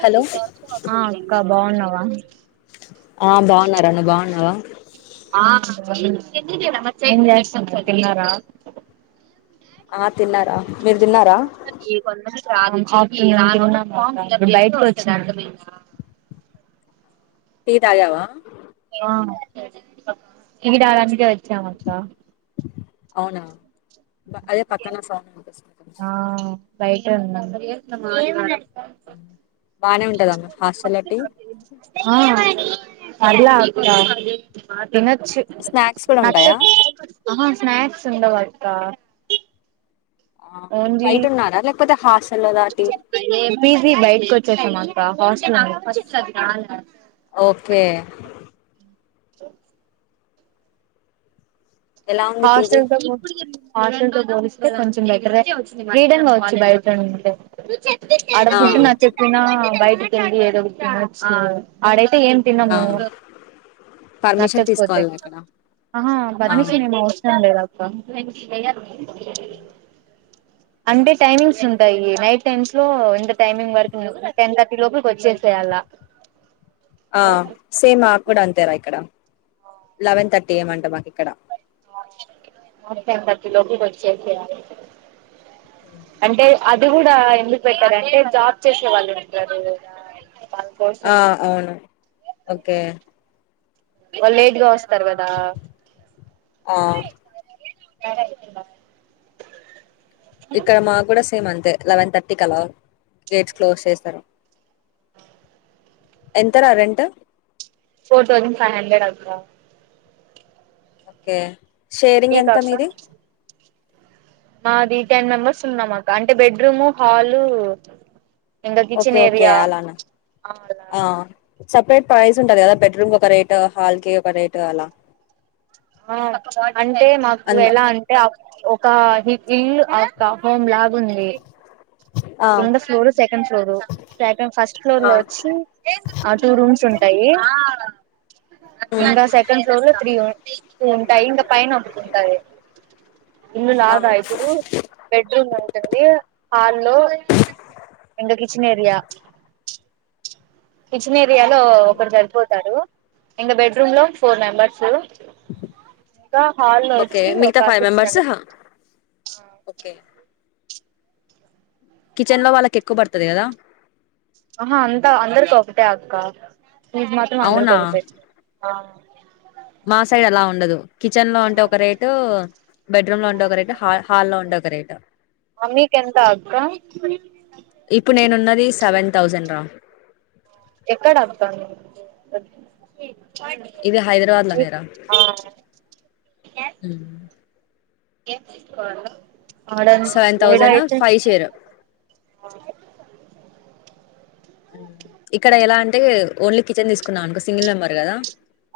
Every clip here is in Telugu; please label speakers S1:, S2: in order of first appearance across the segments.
S1: హలో
S2: ఆ అక్క బాగున్నావా?
S1: ఆ బాగున్నారా నువ్ బాగున్నావా
S2: [inaudible] తిన్నారా
S1: ఆప్
S2: ఈ కొండకి ప్రాణం [unintelligible]
S1: టీ తాగావా
S2: ఆ టీ తాగనీకే వచ్చామక్క
S1: అవునా అదే పక్కన షాప్ కని
S2: బైటే ఉందాం
S1: బానే ఉంటదమ్మ హాస్టల్ల టీ
S2: ఆ అడ్లా అక్క తినచ్
S1: స్నాక్స్ కూడా ఉంటాయా
S2: నచ్చక్ అహా స్నాక్స్ ఉండవక్క.
S1: ఆ బైటున్నారా లేకపోతే హాస్
S2: లే పిజి బైటిక్ వచ్చేసామక్క హాస్టల్
S1: ఓకే
S2: స
S1: ఎలా ఉంది పీజీ
S2: హాస్టల్తో పో హస్టల్తో పోలిస్తే కొంచెం బెటరె ఫ్రీడంగావచ్చు బైటుంటే ఆడ
S1: ఆ
S2: ఫుడ్ నచ్చక్పోయిన బయటికెళ్ళి ఏదో ఒకటి తినచ్చు. ఆడై తే ఏం
S1: ఆ
S2: తినము
S1: పర్మిషన్
S2: నచ్చక్పోతే
S1: తీసుకోవాలా అక్కడ
S2: అహా
S1: ఆ
S2: బర్శి ప్రశ్న లేదప్ప అంటే టైమింగ్స్ ఉంటాయి నైట్ టైమ్స్లో ఇంత టైమింగ్ వరకు టెన్ థర్టీ లోపల్కొచ్చేస్ సేయాలా
S1: ఆ సేమ్ మాక్ గుడా అంతేరా ఇక్కడ లెవెన్ థర్టీ ఏం అంట మాక్ ఇక్కడ
S2: మాక్ టెన్ థర్టీ లోపు ఇటు వచ్చేసెయ్యాలి అంటే అది గుడా ఎందుక్ పెట్టారంటే జాబ్ చేసే వాళ్ళు ఉంటారు వాళ్ళ కోసం
S1: ఆ అవును. ఒకే
S2: వాళ్ లేట్‌గా వస్తార్ కదా
S1: ఆ
S2: అడతే
S1: ఇక్కడ మాక్ గుడా సేమ్ అంతే లెవెన్ థర్టీక్ అలా గేట్స్ క్లోజ్ చేస్తారు. ఎంత రా rent?
S2: Four thousand five hundred అక్క
S1: ఒకే షేరింగ్
S2: మీకా
S1: ఎంత
S2: అక్క
S1: మీది?
S2: మాది టెన్ మెంబర్స్ ఉన్నమక్క అంటే బెడ్రూము, హాలు ఇంకా
S1: ఓకే
S2: కిచెన్
S1: ఓకే
S2: ఏరియా ఆ అలా
S1: సెపరేట్ ప్రైజ్ ఉంటది కదా బెడ్‌రూమ్ ఒక రేట్ హాల్కి ఒక రేట్ అలా
S2: ఆ అంటే మాకు
S1: అంద
S2: ఎలా అంటే అ ఒక హి ఇల్లు అక్క హోమ్ లాగుంది.
S1: ఆ
S2: రెండొ floor second floor second first
S1: ఆ
S2: ఫ్లోర్లో వచ్చి ఆహ్ టూ రూమ్స్ ఉంటాయి. ఆహ్.
S1: ఉమ్
S2: ఇంకా సెకండ్ ఫ్లోర్లో త్రీ ఉన్ ఉంటాయి. ఇంకా పైన ఒకట్ ఉంటాయి.
S1: ఆ
S2: ఇందులాగ ఇప్పుడు బెడ్రూమ్ ఉంటుంది. హాల్లో ఇంకా కిచెన్ ఏరియా కిచెన్ ఏరియా లో ఒకడు సరిపోతారు ఇంకా బెడ్రూమ్ లో ఫోర్ మెంబర్స్. ఇంకా హాల్ లో
S1: ఓకే
S2: వచ్చి
S1: మిగతా
S2: ఒక
S1: ఫైవ్
S2: సిక్స్ మెంబర్స్.
S1: హ, ఓకే. కిచెన్ లో వాళ్ళకి ఎక్కువ పడ్తది కదా.
S2: ఆహా అంతా అందరికి ఒకటే అక్క ఫీజ్ మాత్రం
S1: అవునా
S2: అందరికోకటె. ఆవ్.
S1: మా సైడ్ అలా ఉండదు. కిచెన్ లో ఉంటే ఒక రేటూ. బెడ్రూమ్ లో ఉంటే ఒక రేటు హ హాల్లో ఉంటె ఒక రేటు.
S2: మమ్మీకెంత అక్క.
S1: రి సెవెన్ తౌసండ్ రా.
S2: ఎక్కడ అప్పాను. హ్
S1: ఇది హైదరాబాద్ లోనేరా
S2: ఆహ్ ఏం. ఏం కావాలా. ఆడన్
S1: సెవెన్
S2: ఏడ
S1: థౌజండ్
S2: అయితే.
S1: ఫైవ్ షేర్ ఇక్కడ ఎలా అంటే ఓన్లీ కిచెన్ తీసుకున్నావనుకో సింగిల్ నెంబర్ కదా.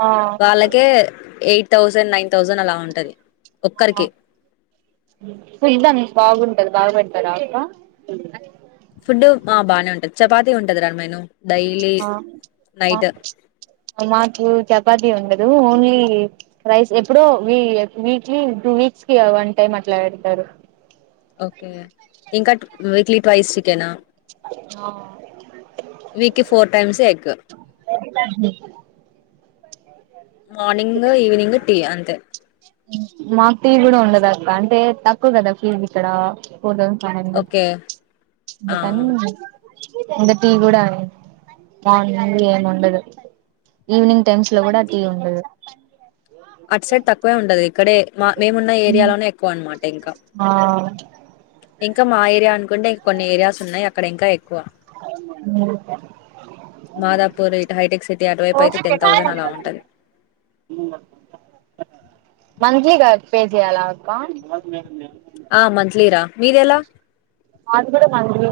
S2: ఆ
S1: వాళ్లకే ఎయిట్ థౌసండ్ నైన్ థౌసండ్ అలా ఉంటది. ఒక్కరికి
S2: వినడం బాగుంది. బాదపెడ్తార అక్క.
S1: ఫుడ్ ఆహ్ బానే ఉంటది చపాతీ ఉంటదిరా మేను.
S2: ఆహ్ ఆహ్ మాకు చపా. చపాతి ఉండదు ఓన్లీ రైస్ ఎప్పుడో వీ ఆహ్ వీక్లీ టూ వీక్స్ కి వన్ టైమ్ అల ఇట్లే పెడుతారు.
S1: ఇంకా వీక్లీ ట్వైస్.
S2: ఆహ్.
S1: వీక్ కి four times egg. Morning evening tea అంతే.
S2: మాక్ టీ కూడా ఉండదాక్క అంటే తక్కువ కదా ఫీజ్ ఇక్కడ. Two thousand five hundred
S1: okay ఆ
S2: అందుకని ఇంకా టీ కూడా. మార్నింగ్ ఏముండదూ ఈవినింగ్ టైమ్స్ లో కూడా టీ ఉండదు.
S1: అట్ సైడ్ తక్కువే ఉండది. ఇక్కడే మా మేమున్న ఏరియాలోనే ఎక్కువ అనమాట ఇంకా.
S2: ఆ
S1: ఇంకా మా ఏరియా అనుకుంటే ఇంకొన్ని ఏరియాస్ ఉన్నాయి అక్కడ ఇంకా ఎక్.
S2: ఉమ్మ్.
S1: మాదాపూర్ ఇటు హైటెక్ సిటీ అటువైపు అయితే టెన్ థౌసండ్ అలా ఉంటాది.
S2: ఉమ్.
S1: [inaudible]
S2: మంత్లీగా పే చేయాల అక్క.
S1: ఆహ్ మంత్లీరా మీదెలా.
S2: మాది కూడా మంత్లీనే.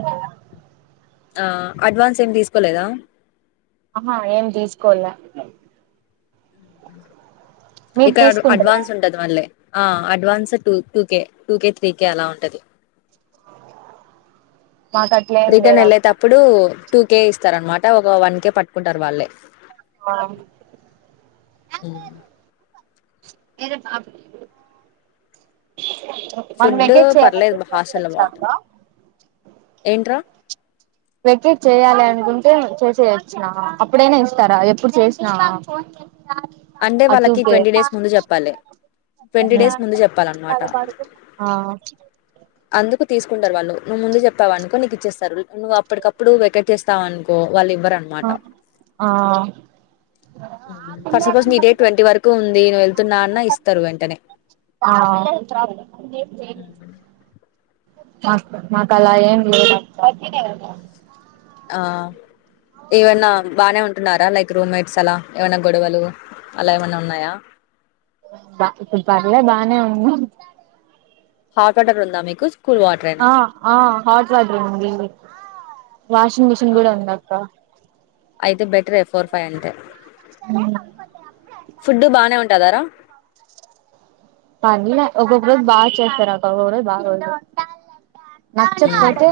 S1: ఆహ్ అడ్వాన్స్ ఏమి తీసుకోలేదా.
S2: ఆహ్ ఏం తీస్కోలె.
S1: ఇక్కడ అడ్ అడ్వాన్స్ ఉంటది మళ్ళి. ఆహ్ అడ్వాన్స్ టూ టూకే, టూకే త్రీకే అలా ఉంటాది.
S2: మాకు అట్లే ఏం
S1: రిటర్న్
S2: లేదు అక్క
S1: వెళ్ళేటప్పుడు టూకే ఇస్తారనమట ఒక వన్ కే పట్టుకుంటారు వాళ్ళే.
S2: మా ద.
S1: ఉమ్.
S2: ఏరే బాబు
S1: ఫుడ్డు పర్లేదు హాస్టల్ ల బంటదీ
S2: అక్క
S1: ఏంట్రా
S2: వెకెట్ చేయ్యాలి అనుకుంటే చేసేయొచ్చున అప్పుడైనా ఇస్తారా ఎప్పుడు చేసినా.
S1: అంటే
S2: ఆ టూ
S1: వాళ్ళకి
S2: కే
S1: ట్వంటీ డేస్ ముందు చెప్పలే. ట్వంటీ డేస్ ముందు చెప్పాలన్నమాట అందుకు తీసుకుంటారు వాళ్ళు నువ్వు ముందు చెప్పావణుకో నీకు ఇచ్చేస్తారు నువ్వు అప్పటికప్పుడు వెకట్ చేస్తావనుకో వాళ్
S2: అ ఆ
S1: ఫర్ సపోజ్ నీ డేట్ ట్వంటీ వరకు ఉంది నువ్వు వెళ్తున్నా అన్న ఇస్తరు వెంటనే
S2: ఆ మాక్ మాకలా ఏం లేదు [inaudible]
S1: ఆ ఏవన్నా బానే ఉన్ ఉన్నార లైక్ రూమ్మేట్స్ అలా ఏవైనా గొడవలు అలా ఏమన్న ఉన్నాయా
S2: బా ఇప్పుడ్ పర్లే బానే ఉన్నారు
S1: హాట్ వాటర్ ఉందా మీకు కూల్ వాటరేనా
S2: ఆ ఆ హాట్ వాటర్ వుంది వాషింగ్ మిషిన్ గుడ ఉందక్క
S1: అయితే బెటరే ఫోర్ ఫైవ్
S2: హ్మ్
S1: ఫుడ్డూ బానే ఉంటద రా
S2: పర్లే ఒక్కొక్క రోజు బా చేస్తారు అక్క ఒక్కొక్క రోజు బాగోదు నచ్చక్పోతే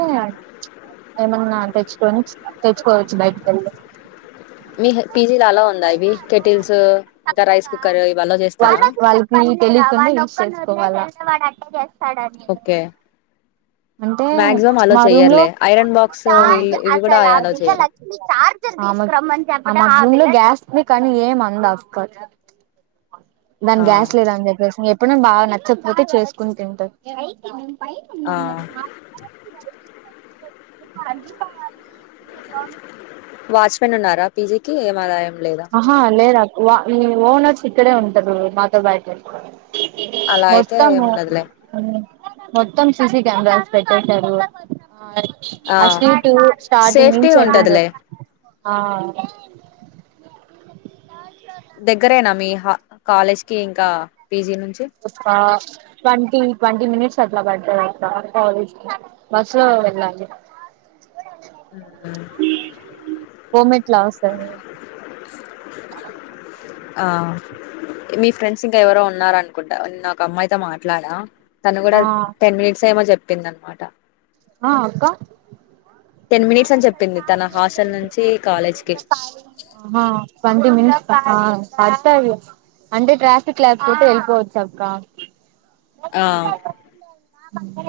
S2: ఏమైన్నా తెచ్చుకొని తెచ్చుకోవచ్చు బయటికెళ్ళి
S1: మీహ్ పీజీ లో అలౌవుందా ఇవి కెటిల్స్ ఇంకా రైస్ కుక్కర్ ఇవి అలౌ చేస్తర
S2: ఇప్పుడు తెలీకుండా యూస్ చేస్కోవాల
S1: ఓకే
S2: అంటే
S1: మాక్సిమం
S2: ప్చ్
S1: అలో
S2: మా రూమ్ లో
S1: చెయ్యర్లే ఐరన్ బాక్స్
S2: ఆ
S1: వీళ్ళు ఇవి కూడా అలో
S2: అమే
S1: చెయ్యరు
S2: ఫుల్లు గ్యాస్ కనీ ఏం అంద్ ఆ అక్క దాని
S1: ఆ
S2: గ్యాస్ లేదని చెప్పేసి ఎప్పుడైనా బాగ నచ్చపోతే చేస్కొని తింటద్ బైట
S1: ఆ
S2: ఉన్నాను నేన్ [inaudible]
S1: వాచ్మెన్ ఉన్నార పీజీకి ఏం అల ఏం లేదా
S2: ఆహా లేర్ అక్ వో ఓనర్స్ ఇక్కడే ఉంటరు మాతో పాటీ
S1: అలా అయితే
S2: వస్తము
S1: ఏమున్నదిలే
S2: హ్మ్ మొత్తం సీసీ కెమెరాస్ పెట్టేసారు ఆ స్ట్రీట్ ఉ స్టార్టింగ్
S1: సేఫ్టీ
S2: నుంచి ఎడింగ్
S1: ఉంటదిలే
S2: వరాక్ ఆ
S1: దేగ్గరేనా మీ హా కాలేజ్కి ఇంక పీజీ నుంచి
S2: ఒక ట్వంటీ ట్వంటీ మినేట్స్ అట్లా పడ్తద్ అక్క కాలేజ్ కి బస్ లో వెళ్ళాలి
S1: హ్మ్
S2: ఓ మేడ్
S1: ఆ మీ ఫ్రెండ్స్ ఇంకా ఎవరో ఉన్నారనుకుంటా నిన్న ఒక అమ్మాయితో మాట్లాడా తను గుడ
S2: ఆ
S1: టెన్ మినిట్స్ ఏమో చెప్పిందనమాట
S2: అ అక్క
S1: టెన్ మినిట్స్ అని చెప్పింది తన హాస్టల్ నుంచి కాలేజ్ కి
S2: ఆ ట్వంటీ మీన్ ఆ పడతది లే అంటే ట్రాఫిక్ లేకపోతె వెళ్ళిపోవచ్ అక్క
S1: ఆ
S2: హ్మ్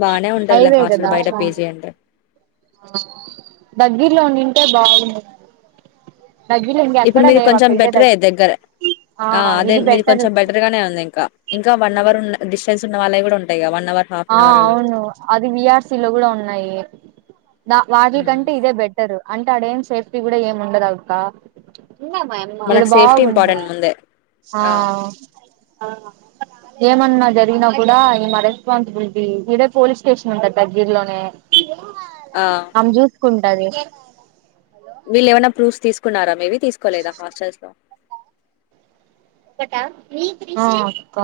S1: బానే ఉంటదిలే హాస్టల్ బయట పిజి అంటే
S2: దగ్గిర్లో ఉండింటే బాగుం
S1: ఇప్పుడు మీది కొంచెం బెటరే దగ్గరె ఆ అదే
S2: ఇది
S1: మీది
S2: బెటరు
S1: కొంచెం బెటర్ గానే ఉంది ఇంకా ఇంకా వన్ అవర్ ఉన్ డిస్టెన్స్ ఉన్న వాళ్ళవి కూడా ఉంటాయి గా వన్ అవర్ హాఫ్
S2: ఆ
S1: అన్ అవర్ అలా
S2: అవును అది వి ఆర్ సి లో గుడ ఉన్నాయి వా
S1: హ్మ్
S2: వాటిలకంటే ఇదే బెటరు అంటే అడేం సేఫ్టీ కూడా ఏం ఉండదు అక్క ఇడా
S1: మనకు సేఫ్టీ
S2: బాగుండ
S1: ఇంపార్టెంట్ ముందే
S2: ఆ ఏమన్నా జరిగినా కూడా ఇమరె రెస్పాన్సిబులిటీ ఇదే పోలీస్ స్టేషన్ ఉంటాది దగ్గిరలోనే
S1: ఆ
S2: ఆమె జూసుకు టది
S1: కున్నారా మీది తీసుకోలేదా హాస్టల్స్లో
S2: ఆ అక్క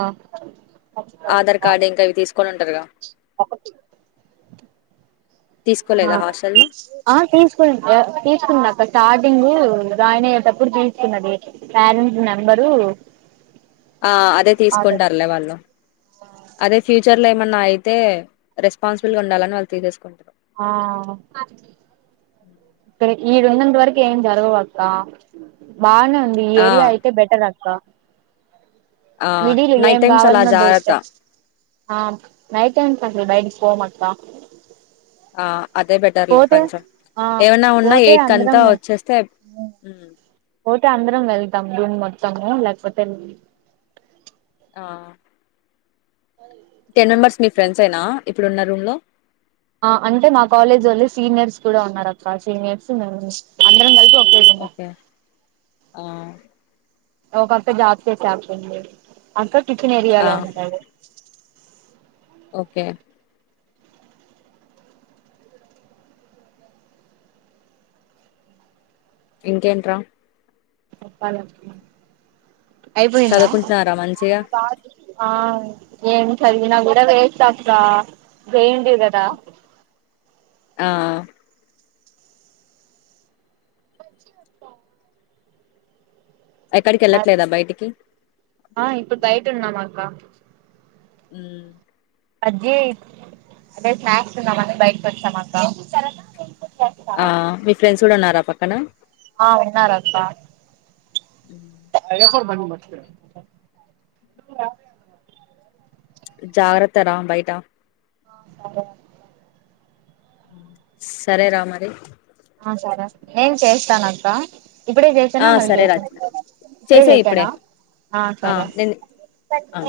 S1: ఆధార్ కార్డు ఇంకా అవి తీసుకొని ఉంటారుగా
S2: అ
S1: తీసుకోలేదా హాస్టల్లో
S2: ఆ తీసుకు తీసుకుందక్కా స్టార్టింగు జాయిన్ అయ్యేటప్పుడు దీసుకున్న డేట్ పేరెంట్స్ నెంబరు
S1: ఆ అదే
S2: ఆధార్
S1: తీసుకుంటారులే వాళ్ళు అదే ఫ్యూచర్ ఏమన్నా అయితే రెస్పాన్సిబుల్గా ఉండాలని వాళ్ళు తీసేసుకుంట
S2: ఆ ఇక్కడే ఈడున్నంత వరకు ఏం జరగవక్కా బానే ఉంది ఈ
S1: ఆ
S2: ఏరియా అయితే బెటర్ అక్క
S1: ఆ
S2: మిడిలు ఏం
S1: నైట్ టైమ్స్ అలా
S2: గావాలన్నా
S1: జాగ్రత్త
S2: దొరుకుతాయ్. ఆ నైట్ టైమ్స్ అసలు బయటికి పోమక్కా
S1: ఆ అదే బెటర్లే కొంచం
S2: ఆ
S1: ఏవన్నా ఉన్నా
S2: పోతే
S1: ఎయిట్
S2: అందరం
S1: కంతా వచ్చేస్తే
S2: పోతే అందరం వెళ్తాం రూమ్ మొత్తము లేకపోతే
S1: ఆ
S2: [unintelligible]
S1: టెన్ మెంబెర్స్ నీ ఫ్రెండ్సేనా ఇప్పుడున్న రూమ్ లో
S2: ఆ అంటే మా కాలేజొళ్ళు సీనియర్స్ కూడా ఉన్నారు అక్క సీనియర్స్ [unintelligible] అందరం కలిసి
S1: ఓకే ఆ
S2: ఒకక్క జాబ్ చేసే అక్క ఉంది అక్క కిచన్
S1: ఆ
S2: ఏరియాలో ఉంటాది.
S1: ఓకే ఇంకేంట్రా
S2: అయిపోయిందా
S1: చదువుకుంటున్నారా మంచిగా
S2: ఆ ఏం చదివినా గూడా వేస్ట్ అక్క జె ఎన్ టి యు కదా
S1: ఆ
S2: మంచిగుంది
S1: ఎక్కడికి వెళ్ళట్లేదా బయటికి
S2: ఆ ఇప్పు బయటున్నాం అక్కా
S1: హ్మ్
S2: బజ్జీ అదే స్నాక్స్ తిందామని బైటికి వచ్చాం అక్క
S1: ఆ మీ ఫ్రెండ్స్ గూడా ఉన్నార పక్కన
S2: ఆ ఉన్నారక్కా [unintelligible]
S1: జాగ్రత్త రా బైటా
S2: ఆ సరే అక్క
S1: హ్మ్ సరే రా మరి
S2: నేను చేస్తానక్కా ఇప్పుడే చేసేన
S1: ఆ
S2: మళ్ళీ
S1: సరేరా
S2: చేసేన ఇప్పుడే చేసేన
S1: ఆ
S2: సరే
S1: నేను ఆ